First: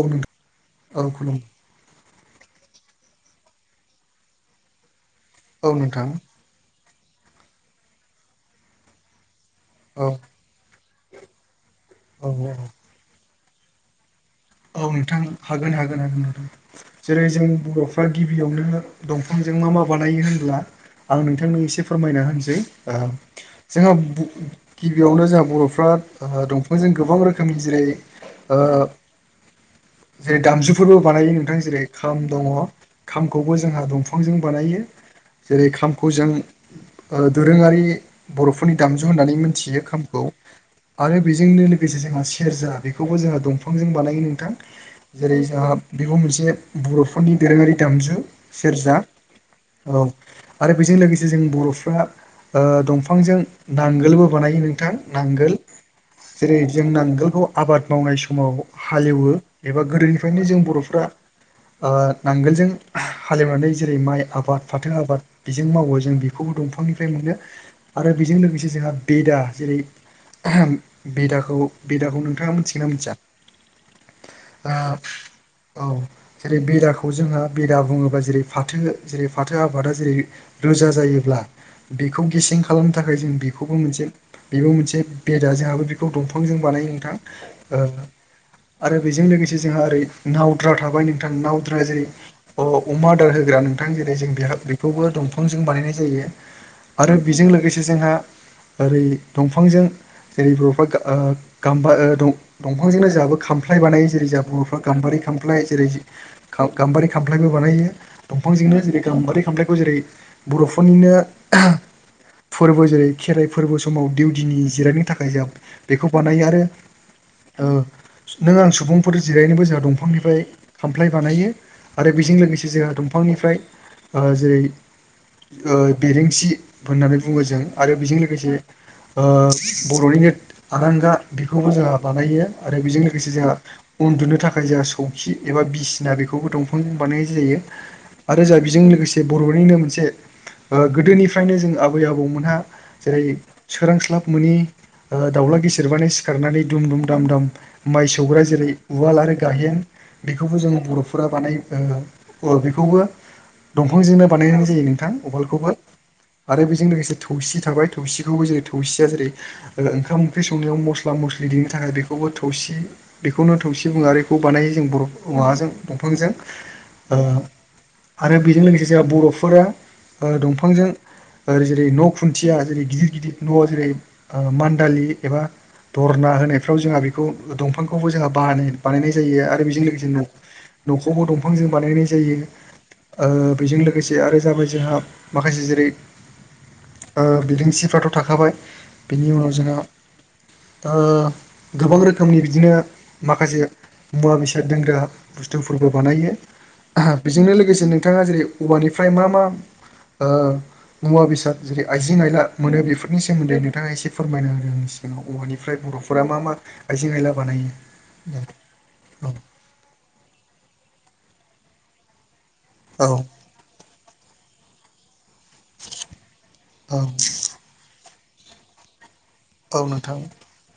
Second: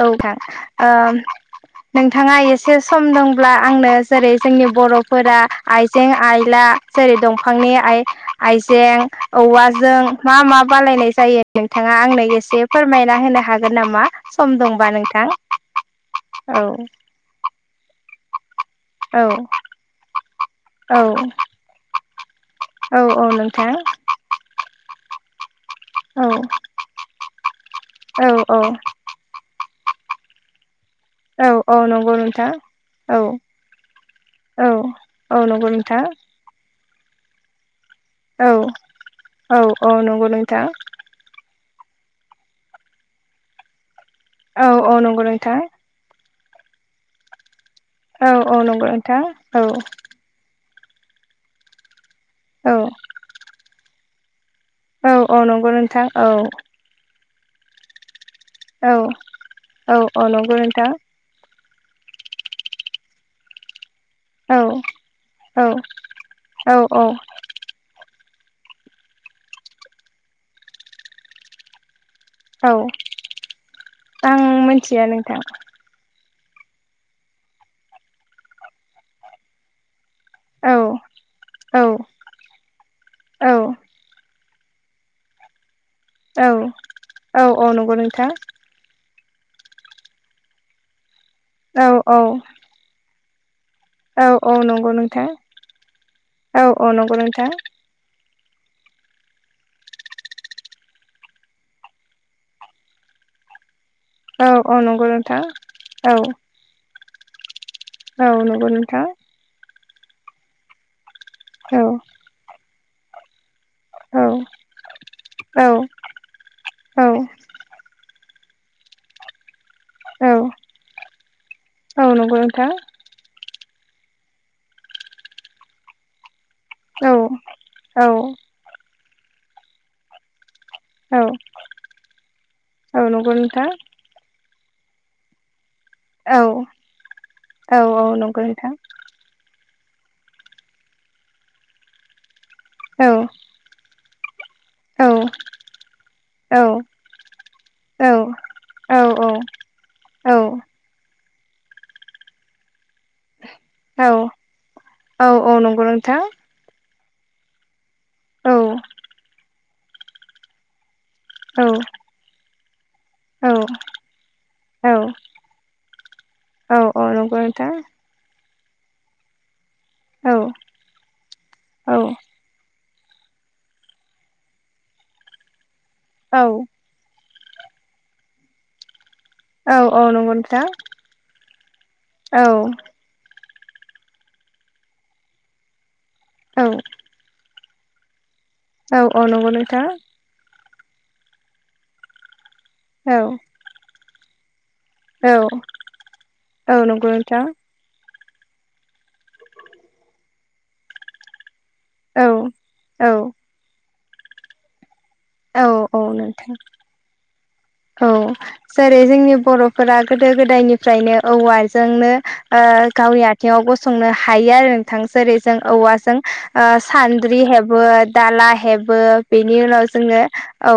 औ थां ओ औ खुलुम नोंथाङा एसे सम दं ब्ला आंनो जेरै जोंनि बर'फोरा औ नोंथां आइजें आइला जेरै दंफांनि आइ आइजें औवाजों औ मा मा बालायनाय जायो नोंथाङा आंनो औ एसे फोरमायना होनो हागोन नामा सम औ दंबा नोंथां हागोन हागोन हागोन औ नोंथां जेरै जों बर'फ्रा गिबियावनो औ दंफांजों मा मा बानायो होनब्ला औ आं नोंथांनो एसे फोरमायना होनसै औ औ नोंथां जोंहा गिबियावनो जोंहा औ बर'फ्रा दंफांजों गोबां रोखोमनि जेरै औ औ ज दामजु फोरबो बानायो औ नोंथां जेरै औ नंगौ खाम दङ नोंथां औ खामखौबो जोंहा दंफांजों औ बानायो औ जेरै नंगौ नोंथां खाम्फजों दोरोङारि औ बर'फोरनि दामजु होननानै औ मोनथियो औ खामखौ नंगौ नोंथां आरो बेजोंनो जोंहा सेरजा बेखौबो जोंहा दंफांजों बानायो नोंथां औ औ नंगौ जेरै नोंथां जोंहा बेबो मोन से बर'फोरनि दोरोङारि दामजु औ औ नंगौ सेरजा नोंथां औ आरो बेजों लोगोसे जों बर'फ्रा औ दंफांजों नांगोलबो बानायो नोंथां औ औ नांगोल नंगौ नोंथां औ जेरै जों नांगोलखौ आबाद मावनाय समाव औ हालेवो एबा औ औ गोदोनिफ्रायनो नंगौ जों नोंथां बर'फ्रा नांगोलजों हालेवनानै जेरै माइ औ आबाद फाथो आबाद औ बेजों मावो जों बेखौबो औ औ दंफांनिफ्राय मोनो आरो बेजों लोगोसे जोंहा बेदा जेरै ओम बेदाखौ बेदाखौ नोंथाङा औ मिथिगोनना मिथिया आं ओ मोनथिया नोंथां। औ जेरै बेराखौ जोंहा बेदा बुङोबा जेरै फाथो जेरै फाथो आबादा जेरै औ रोजा जायोब्ला, औ बेखौ गेसें खालामनो थाखाय जों औ बेखौबो मोनसे बेबो मोनसे बेदा जोंहाबो बेखौ दंफांजों बानायो नोंथां। ओ हा? आरो बेजों लोगोसे जोंहा ओरै नावद्रा थाबाय नोंथां। नावद्रा औ जेरै औ अ-अमा आदार होग्रा नों थां। जेरै औ जों औ नंगौ बे-बेखौबो नोंथां दंफांजों बानायनाय जायो औ औ नंगौ आरो बेजों नोंथां लोगोसे जोंहा ओरै दंफांजों जेरै बर'फ्रा ओ गामबा ओ दं-दं दंफांजोंनो जाहाबो खामफ्लाय बानायो जेरै जाहा औ बर'फ्रा औ नंगौ गाम्बारि नोंथां खामफ्लाय, जेरै औ गाम्बारि खामफ्लायबो बानायो औ नंगौ दंफांजोंनो जेरै नोंथां गामबारि खामफ्लाइखौ जेरै बर'फोरनिनो औ। फोरबो जेरै खेराइ फोरबो समाव औ दौदिनि जिरायनो थाखाय जा औ बेखौ बानायो आरो औ ओ नों आं सुबुंफोर जिरायनोबो जों औ दंफांनिफाय खामफ्लाय बानायो औ आरो बेजों नंगौ लोगोसे नोंथां जोंहा दंफांनिफ्राय ओ जेरै ओ बेरेंसि औ होननानै बुङो जों आरो औ बेजों लोगोसे ओ बर'नि नेट आरांगा औ बेखौबो जोंहा बानायो आरो बेजों औ लोगोसे नंगौ जोंहा नोंथां उन्दुनो थाखाय जोंहा सौखि एबा बिस सिना बेखौबो दंफांजों बानायनाय औ जायो औ औ आरो नंगौ जाहा नोंथां बेजों लोगोसे बर'निनो मोन से ओ गोदोनिफ्रायनो जों आबै आबौमोनहा औ जेरै सोरोंस्लाब मोनि दाउला गेसेेरबानो औ सिखारनानै दुम दुम, दाम दाम माइ औ औ सौग्रा जेरै औ उवाल आरो गाहेन, औ बेखौबो जों बर' फोरा बानायो। ओ अ बेखौबो औ दंफांजोंनो बानायनाय जायो नोंथां औ औ उवालखौबो नंगौ नोंथां आरो बेजों लोगोसे थौसि थाबाय। थौसिखौबो औ जेरै थौसिया जेरै ओ-ओंखाम ओंख्रि संनायाव मस्ला मस्लि औ देनो थाखाय बे खौबो थौसि। औ बेखौनो थौसि बुङो आरो बेखौ बानायो जों औ बर' माबाजों दंफांजों। औ औ ओ नंगौ नोंथां आरो बेजों लोगोसे जोंहा बर'फोरा ओ औ दंफांजों ओ जेरै औ न' खुन्थिया जेरै गिदिर गिदिर न' जेरै मान्दालि एबा दरना औ होनाय खौ जोंहा बेखौ दंफांखौबो जोंहा बाहानाय बानायनाय जायो आरो औ बेजों औ लोगोसे नंगौ नोंथां न'-न'खौबो दंफांजों बानायनाय जायो। औ बेजों लोगोसे आरो जाबाय जोंहा माखासे जेरै औ बिदिंसिफ्राथ' थाखाबाय। औ औ बेनि नंगौ उनाव जोंहा नोंथां। ओ गोबां रोखोमनि बिदिनो औ माखासे मुवा बेस साद दोनग्रा औ बुस्थुफोरबो बानायो। औ नंगौ नोंथां बेजोंनो लोगोसेनो नोंथाङा जेरै औवानिफ्राय मा मा ओ मुवा बेसाद जेरै आइजें आइला मोनो औ बेफोरनि औ सोमोन्दै नोंथाङा एसे फोरमायना हो आंनि सिगाङाव औ औवानिफ्राय औ बर'फोरा मा नोंथां मा आइजें आइला बानायो। औ जेरै जोंनि बर'फोरा गोदो गोदायनिफ्रायनो औवाजोंनो ओ औ गावनि आथेङाव गसंनो हायो आरो। नोंथां जेरै जों औवाजों औ सान्द्रि हेबो, दाला हेबो। बेनि औ उनाव नोंथां जोङो औ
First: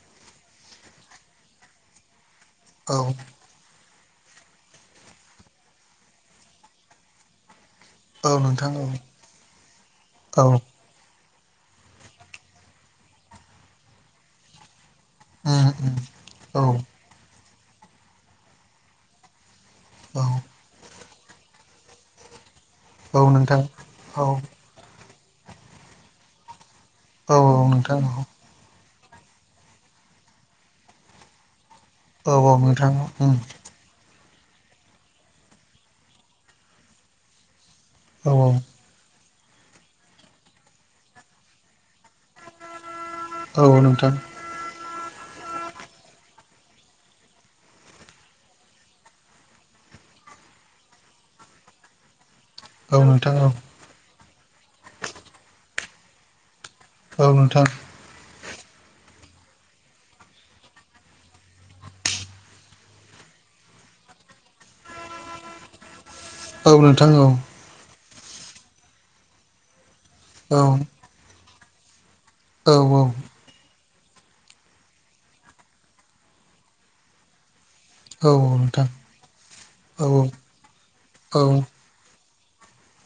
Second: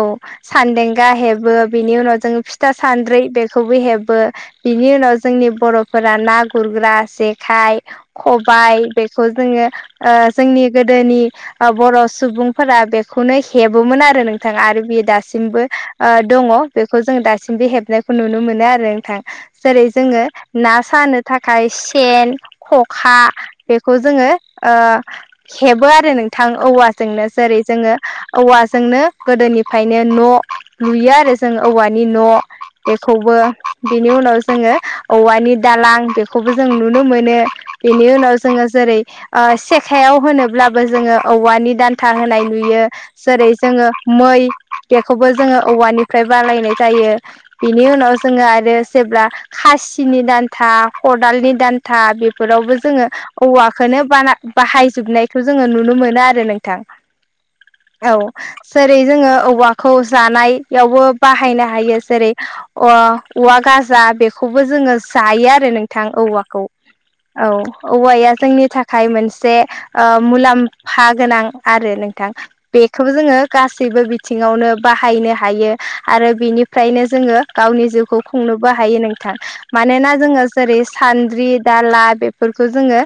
सानदेंगा हेबो, बेनि उनाव जोङो फिथा औ सानद्रै बेखौबो हेब बो, बिनि उनाव जोंनि बर'फोरा ना गुरग्रा जेखाइ, औ नोंथां खबाइ औ बेखौ जोङो ओ औ जोंनि गोदोनि बर' सुबुंफोरा बेखौनो हेबोमोन आरो नोंथाङा आरो बे दासिमबो उम उम ओ दङ औ बेखौ जों दासिमबो हेबनायखौ नुनो मोनो आरो नोंथां। जेरै औ जोङो ना सानो थाखाय सेन, खखा औ नोंथां बेखौ औ जोङो ओ हेबो आरो नोंथां औवा जोंनो औ जेरै जोङो नोंथां औवाजोंनो गोदोनिफ्रायनो न' लुयो आरो जों औवानि औ न' नोंथां बेखौबो उम औ बेनि उनाव जोङो औवानि दालां बेखौबो जों नुनो मोनो। बेनि औ उनाव जोङो जेरै ओ सेखायाव होनोब्लाबो जोङो औवानि दान्था होनाय नुयो। जेरै औ जोङो नोंथां मै बेखौबो जोङो औवानि फ्राय बालायनाय जायो बेनि उनाव जोङो आरो जेब्ला खासिनि दान्था खदालनि दान्था बे फोरावबो औ जोङो नोंथां औ औवाखोनो बाला बाहायजोबनायखौ जोङो नुनो मोनो आरो नों थां औ नोंथां औ जेरै जोङो औवाखौ जानाय यावबो बाहायनो हायो जेरै अ औवा गाजा बेखौबो जोङो जायो आरो नों थां औवाखौ औ नोंथां औ औवाया जोंनि थाखाय मोनसे ओ औ मुलाम्फा गोनां आरो नोंथां औ बेखौबो जोङो गास सैबो बिथिङावनो बाहायनो हायो आरो बिनिफ्रायनो जोङो गावनि जिउखौ औ खुंनोबो हायो नोंथां। औ मानोना जोङो जेरै सान्द्रि औ दाला बे फोरखो जोङो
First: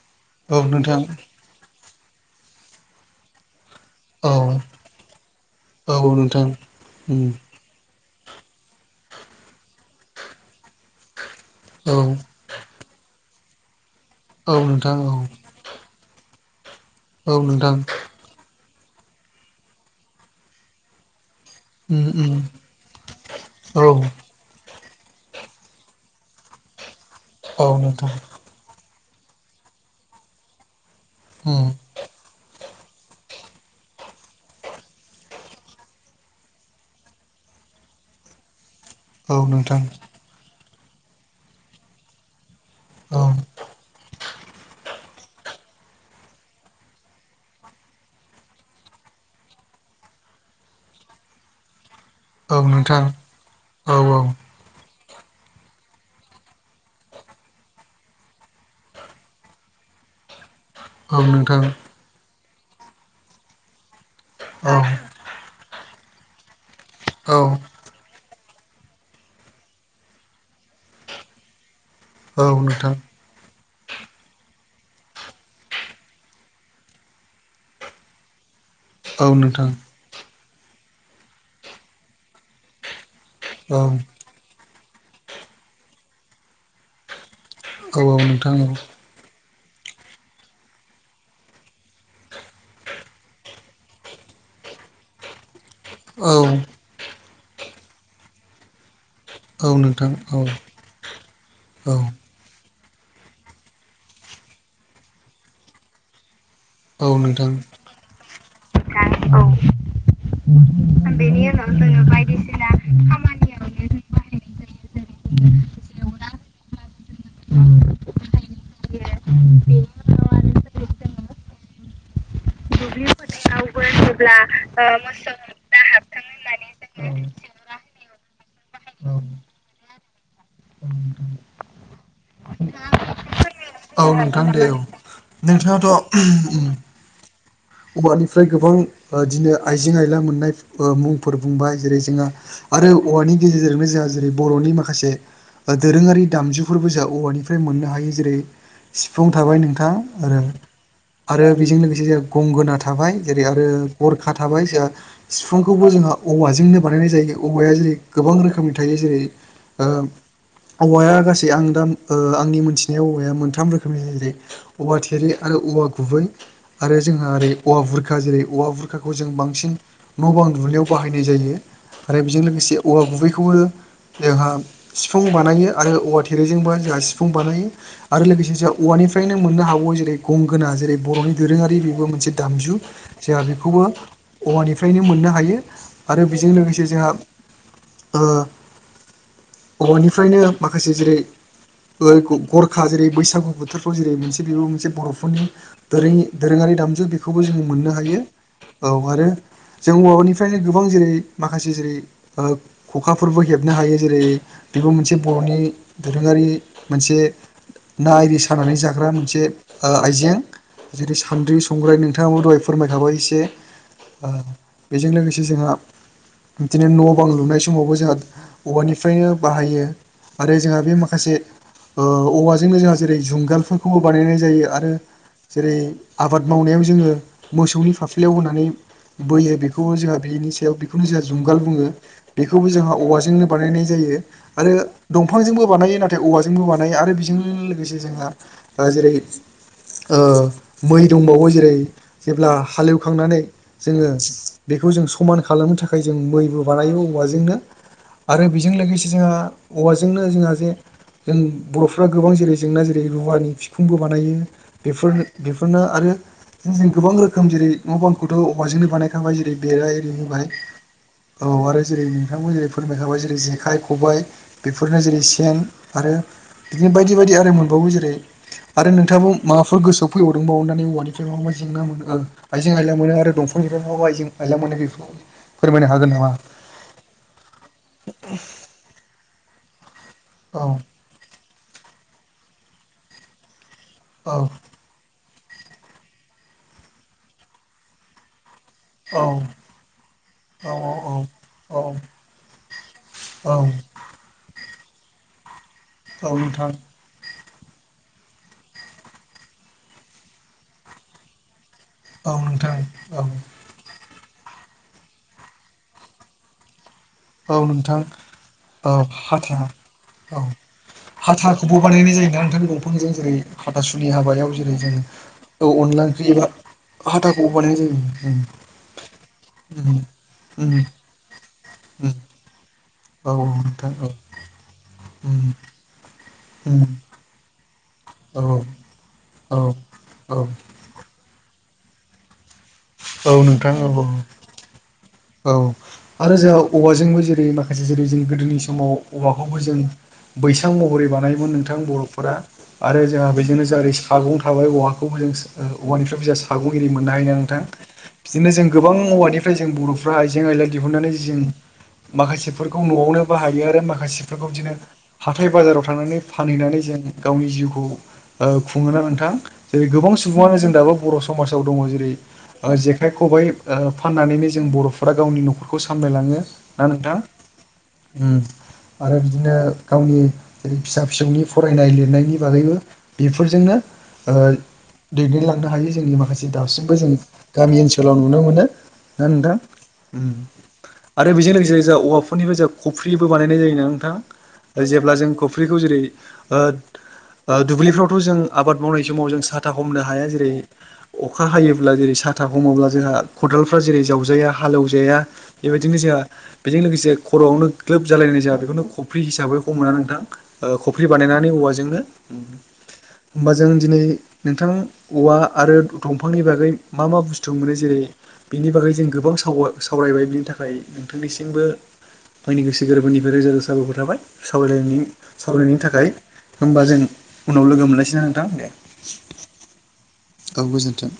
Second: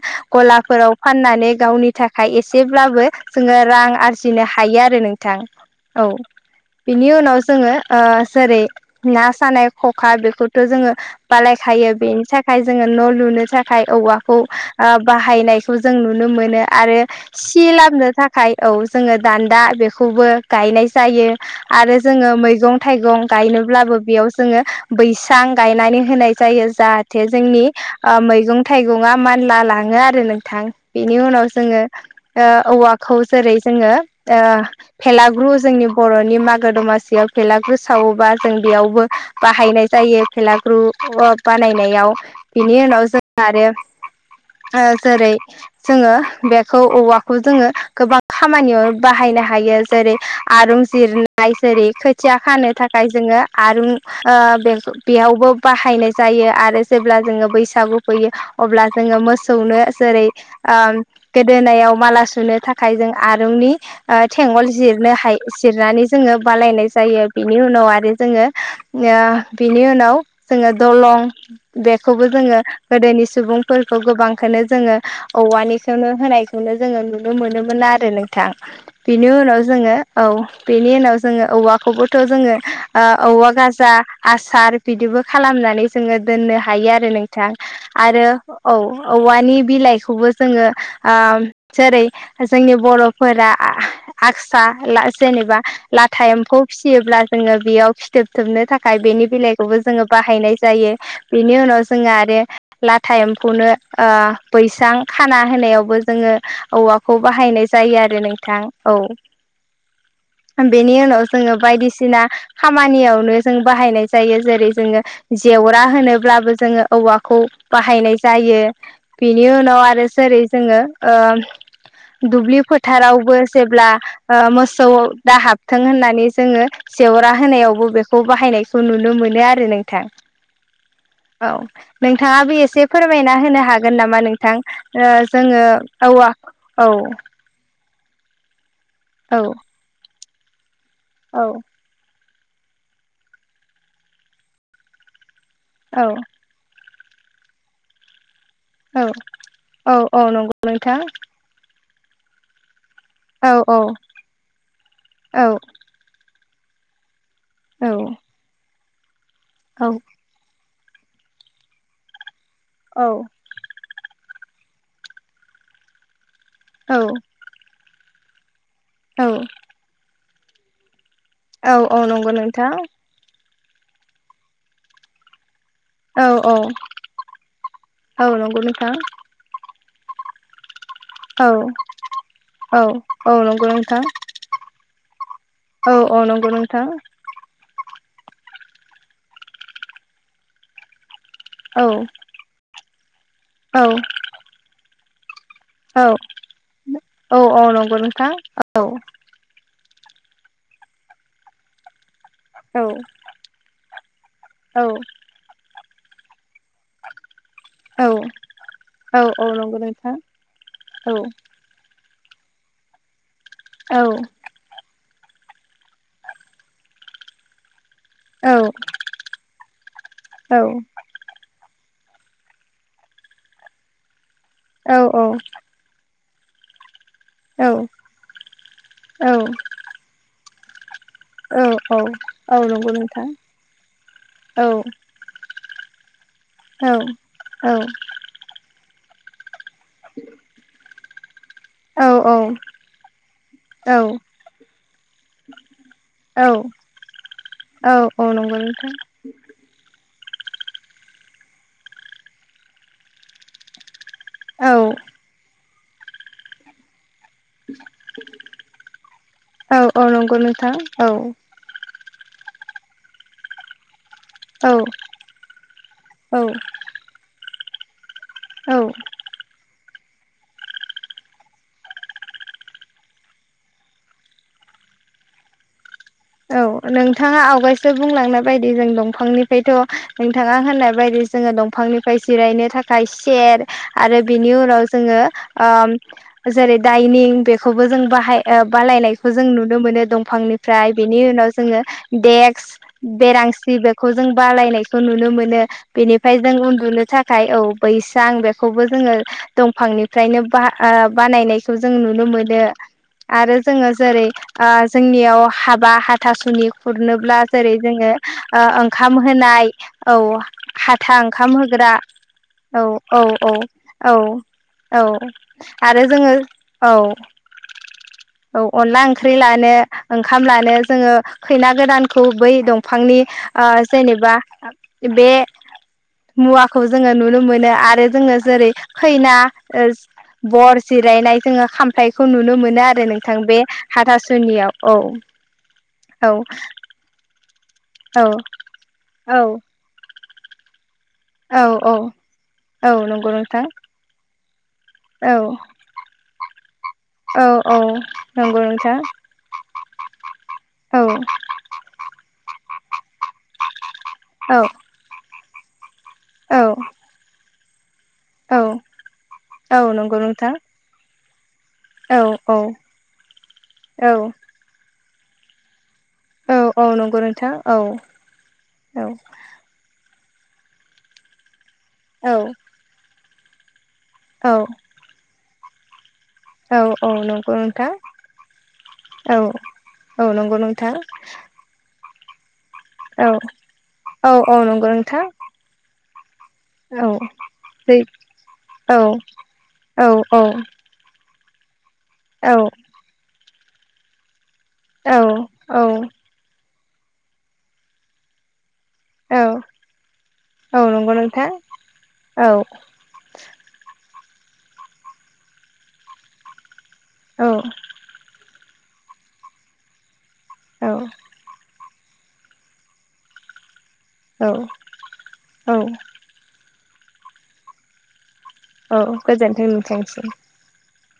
औ गलाफोराव नोंथां फाननानै गावनि थाखाय एसेब्लाबो जोङो रां आरजिनो औ हायो आरो नोंथां। औ बिनि उम उनाव जोङो ओ जेरै ना सानाय ख'खा बेखौथ' जोङो बालायखायो औ बेनि थाखाय जोङो न' लुनो थाखाय औवाखौ औ आ नोंथां औ बाहायनायखौ जों नुनो मोनो आरो औ सि नोंथां लाबनो थाखाय औ जोङो दान्दा बेखौबो गायनाय जायो। आरो उम जोङो उम मैगं थाइगं औ गायनोब्लाबो बेयाव जोङो बैसां गायनानै होनाय जायो। जाहाथे जोंनि औ नोंथां ओ मैगं थाइ गङा मानला लाङो आरो नोंथां। बेनि उनाव उम जोङो ओ औवाखौ जेरै जोङो ओ भेलाग्रु जोंनि बर'नि मा गो दमासियाव भेलागुर सावोबा जों बेयावबो औ नोंथां बाहायनाय जायो। भेला ग्रु अ बानायनायाव बिनि उनाव जों औ आरो [unintelligible] जेरै जोङो बेखौ औवाखौ जोङो गोबां खामानियाव बाहायनो हायो। जे रै आरुं जिर नाय जेरै खोथिया औ खानो नोंथां थाखाय जोङो आरुं औ ओ [unintelligible] बेयावबो बाहायनाय जायो आरो जेब्ला जोङो बैसागु फैयो अब्ला जोङो मोसौनो [unintelligible] जेरै ओम औ नोंथां गोदोनायाव माला सुनो थाखाय जों आरुंनि ओ थेंगल औ जिरनो हाय जिरनानै जोङो बालायनाय जायो। औ बेनि उनाव आरो जोङो [unintelligible] बिनि उनाव जोङो दलं बेखौबो औ जोङो नोंथां गोदोनि सुबुं फोरखौ गोबांखोनो जोङो औवानिखोनो होनायखौनो जोङो नुनो मोनोमोन आरो नोंथां। बेनि औ नोंथां उनाव जोङो औ बेनि उनाव जोङो औवाखौबोथ' जोङो ओ औवा औ नोंथां औ गाजा नोंथां आसार बिदिबो खालामनानै जोङो दोननो हायो आरो नों थां आरो औ औवानि बिलाइखौबो जोङो आम जेरै जोंनि बर'फोरा आ-आगसा जेनेबा लाथा एम्फौ फिसियोब्ला जोङो बेयाव फिथोब थोबनो थाखाय बेनि बिलाइखौबो जोङो औ बाहायनाय जायो। बेनि उनाव औ जोङो आरो लाथा एम्फौनो ओ बैसां खाना होनायावबो जोङो औ औवाखौ नोंथां बाहायनाय जायो आरो नोंथां औ। बेनि उनाव जोङो बायदिसिना खामानियावनो जों बाहायनाय जायो जेरै जोङो जेवरा हो नोब्लाबो जोङो औवाखौ जेवरा बाहायनाय जायो। बेनि उनाव आरो जेरै जोङो ओ दुब्लि फोथारावबो जेब्ला ओ मोसौ दा हाबथों होननानै जोङो जेवरा होनायावबो बेखौ बाहायनायखौ नुनो होनायाव मोनो आरो नोंथां। औ नोंथाङाबो एसे फोरमायना होनो हा गोन औ नामा नोंथां दे औ ओ जोङो नोंथाङाथ' औवा औ औवानिफ्राय गोबां औ बिदिनो आइजें-आयला मोननाय ओ मुंफोर बुंबाय जेरै जोंहा आरो औवानि गेजेरजोंनो जोंहा जेरै बर'नि माखासे ओ औ दोरोङारि दामजुफोरबो जोंहा औवानिफ्राय मोननो हायो जेरै औ सिफुंथाबाय नोंथां औ औ आरो नंगौ नोंथां आरो बेजों लोगो से गंगोना थाबाय जेरै औ आरो औ गरखा थाबाय जोंहा औ सिफुंखौबो जोंहा औवा जोंनो बानायनाय जायो औवाया औ जेरै गोबां रोखोमनि थायो जेरै ओ औ औवाया गासै आं दा आंनि मोनथिनाय औवाया मोनथाम रो खोमनि औवा थेरि आरो औवा गुबै आरो औ जोंहा ओरै औवा बुरखा जेरै औवा बुर खाखौ जों बांसिन न' बां दुब्लियाव बाहायनाय जायो औ औ आरो नंगौ बेजों नोंथां लोगोसे औवा गुबैखौबो जोंहा सिफुं बानायो आरो औवा औ औ थेरैजोंबो जोंहा सिफुं बानायो आरो औ लोगोसे नंगौ जोंहा नोंथां औवानिफ्रायनो मोननो हागौ जों जेरै गंगोना जेरै बर'नि औ दोरोङारि बेबो मोनसे दामजु औ औ जोंहा नंगौ बेखौबो नोंथां औवानिफ्रायनो मोननो हायो औ औ आरो नंगौ बेजों नोंथां लोगोसे जोंहा ओ औवानिफ्रायनो माखासे जेरै औ बै ग-गरखा जेरै बैसागु औ बोथोरफ्राव जेरै मोनसे बेबो मोनसे बर'फोरनि औ दोरोङि दोरोङारि दामजु औ बेखौबो औ जों मोननो नंगौ हायो नोंथां औ आरो जों औवानिफ्रायनो गोबां जेरै माखासे जेरै ओ औ खखाफोरबो हेबनो हायो जेरै औ बेबो मोनसे बर'नि दोरोङारि मोनसे औ ना आरि सानानै जाग्रा औ मोनसे औ नंगौ ओ नोंथां आइजें औ जेरै सान्द्रि, संग्राय नों थाङाबो दहाय फोरमायखाबाय एसे ओ बेजों लोगो से जोंहा बिदिनो न' बां लुनाय समावबो जोंहा औवानिफ्रायनो बाहायो आरो औ जोंहा बे माखासे ओ औवाजोंनो जोंहा जेरै जुंगालफोरखौबो बानायनाय जायो आरो औ औ जेरै आबाद मावनायाव जोङो औ मोसौनि फाफ्लियाव होनानै औ बोयो बेखौबो जोंहा बेनि सायाव बेखौनो जोंहा जुंगाल औ बुङो औ औ बेखौनो नंगौ जोंहा नोंथां जुंगाल बुङो औ आरो दंफांजोंबो बानायो नाथाय औवाजोंबो औ बानायो आरो बेजोंनो औ लोगोसे ओ जेरै ओं मै दंबावो जेरै औ जेब्ला हालेवखांनानै औ जोङो बेखौ जों समान खालामनो थाखाय जों मै औ बो बानायो औवाजोंनो औ औ आरो नंगौ बेजों नोंथां लोगोसे जोंहा औवा जोंनो जोंहा जे जों बर'फ्रा गोबां जेरै रुवाथि फिखुं बानायो औ बेफोरनो बेफोरनो आरो जोङो गोबां रो खोम जेरै न' बांखौथ' औवाजोंनो बानायखाबाय जेरै औ बेरा औ एरि नंगौ होबाय नोंथां औ आरो जेरै नोंथाबो जेरै फोरमायखाबाय जेरै जेखाइ-खबाइ औ बेफोरनो जेरै सेन आरो बिदिनो बाय दि आरो मोनबावो जेरै औ औ आरो नोंथाङाबो माबाफोर गोसो फैबावदोंबा अननानै औवानिफ्राय माबा मा जेंना मोनो ओ आइजें-आइला मोनो आरो दंफांनिफ्राय मा मा आयजें-आइला मोनो बेफोरखौ फोरमायनो हागोनना औ नोंथाङा आवगायसो बुंलांनाय बायदि जों दंफांनिफ्रायथ' नोंथाङा औ होननाय बायदि जोङो दंफांनिफ्राय जिरायनो थाखाय सेर आरो औ बिनि उनाव जोङो ओ जेरै दाइनिं बेखौबो जों बाहाय ओ औ बालायनायखौ जों नुनो मोनो औ दंफांनिफ्राय बेनि उनाव औ जोङो देक्स, औ बेरांसि बेखौ जों बालायनायखौ नुनो मोनो औ बेनिफ्राय जों नोंथां उन्दुनो था खाय औ बैसां बेखौबो जोङो दंफांनिफ्रायनो बा ओ बानायनाय खौ जों नुनो औ मोनो नोंथां औ आरो जोङो जेरै ओ जोंनियाव हाब बा हाथासुनि खुरनोब्ला औ जेरै नोंथां जोङो ओ औ ओंखाम हाथा होनाय औ हाथा ओंखाम हाथाखौबो होग्रा बानायनाय जायोना नोंथां दंफांजों जेरै हाथासुनि हाबायाव जेरै जों औ-औ-औ-औ-औ औ आरो अनला ओंख्रि जोङो एबा औ-औ हाथाखौबो बानायनाय जायो अनला ओंख्रि लानो उम ओंखाम ला उम जोङो खैना उम गोदानखौ बै दं फांनि उम औ आं नोंथां औ जेनेबा बे उम मुवाखौ उम जोङो नुनो मोनो आर आरो जोङो औ जेरै औ खैना औ ओस औ बर जिरायनाय जोङो खामफ्लइखौ नुनो मोनो। नो आरो नोंथां औ बे औ औ हाथासुनियाव औ। औ औ आरो जोंहा औवाजोंबो जेरै माखासे जेरै औ जों गोदोनि समाव औवाखौबो औ जों बैसां म हरै बानायोमोन औ नोंथां औ बर'फोरा औ आरो जोंहा नंगौ बेजोंनो नोंथां जै सागं थाबाय औवाखौबो जों औ ओ औवानिफ्राय साग'गिरि मोननो हायो ना औ नोंथां औ बिदिनो नंगौ जों गोबां नोंथां औवानिफ्राय जों बर'फ्रा आइजें आइलाय औ दिहुननानै जों माखासेफोरखौ न'आवनो बाहायो आरो माखासेफोरखौ औ बिदिनो हाथाय बाजाराव थांनानै औ फानहैनानै जों गावनि जिउखौ औ ओ खुङोना नोंथां औ जेरै गोबां नंगौ नोंथां सुबुङानो जों दाबो बर' [unintelligible] दङ जेरै औ औ ओ जेखाय खबाइ ओ औ फाननानैनो जों बर'फोरा गावनि न'खरखौ साम सामलायलाङो औ ना औ नोंथां नंगौ औ ओं औ आरो बिदिनो गावनि जेरै फिसा फिसौनि फरायनाय लिरनायनि बागैबो बेफोरजोंनो ओ औ दैदेनलांनो हायो जोंनि माखासे दि दासिमबो औ औ जों नंगौ गामि नोंथां ओनसोलाव नुनो मोनो ना औ नोंथां? औ नंगौ नोंथां आरो बेजों लोगोसे जा औवाफोरनिबो जा खफ्रिबो औ बानायनाय जायोना औ औ नोंथां नंगौ जेब्ला नोंथां जों खफ्रिखौ जेरै ओ औ औ ओ दुब्लिफ्रावथ' जों आबाद औ मावनाय समाव जों साथा हमनो औ हाया जेरै अ अखा हायोब्ला जेरै साथा औ हमोब्ला जोंहा खदालफ्रा जेरै जावजाया हालेवजाया बेबायदिनो औ जोंहा बेजों लोगोसे खर'आवनो ग्लोब जालायनाय जोंहा बेखौनो खफ्रि हिसाबै हमोना नोंथां ओ खफ्रि नंगौ नोंथां बानायनानै औवाजोंनो। औ औ होमबा जों दिनै नोंथां औवा आरो दंफांनि बागै मा मा बुस्थु मोनो जेरै बिनि बागै जों गोबां साव सावरायबाय बिनि थाखाय औ नोंथांनिसिमबो आंनि गोसो गोरबोनिफ्राय रोजा रोजा साबायखर थाबाय औ सावरायलायनि औ सावरायनायनि थाखाय। होमबा जों उनाव लोगो मोनलायसोना नोंथां दे औ गोजोनथों नोंथांनिसिम औ गोजोनथों।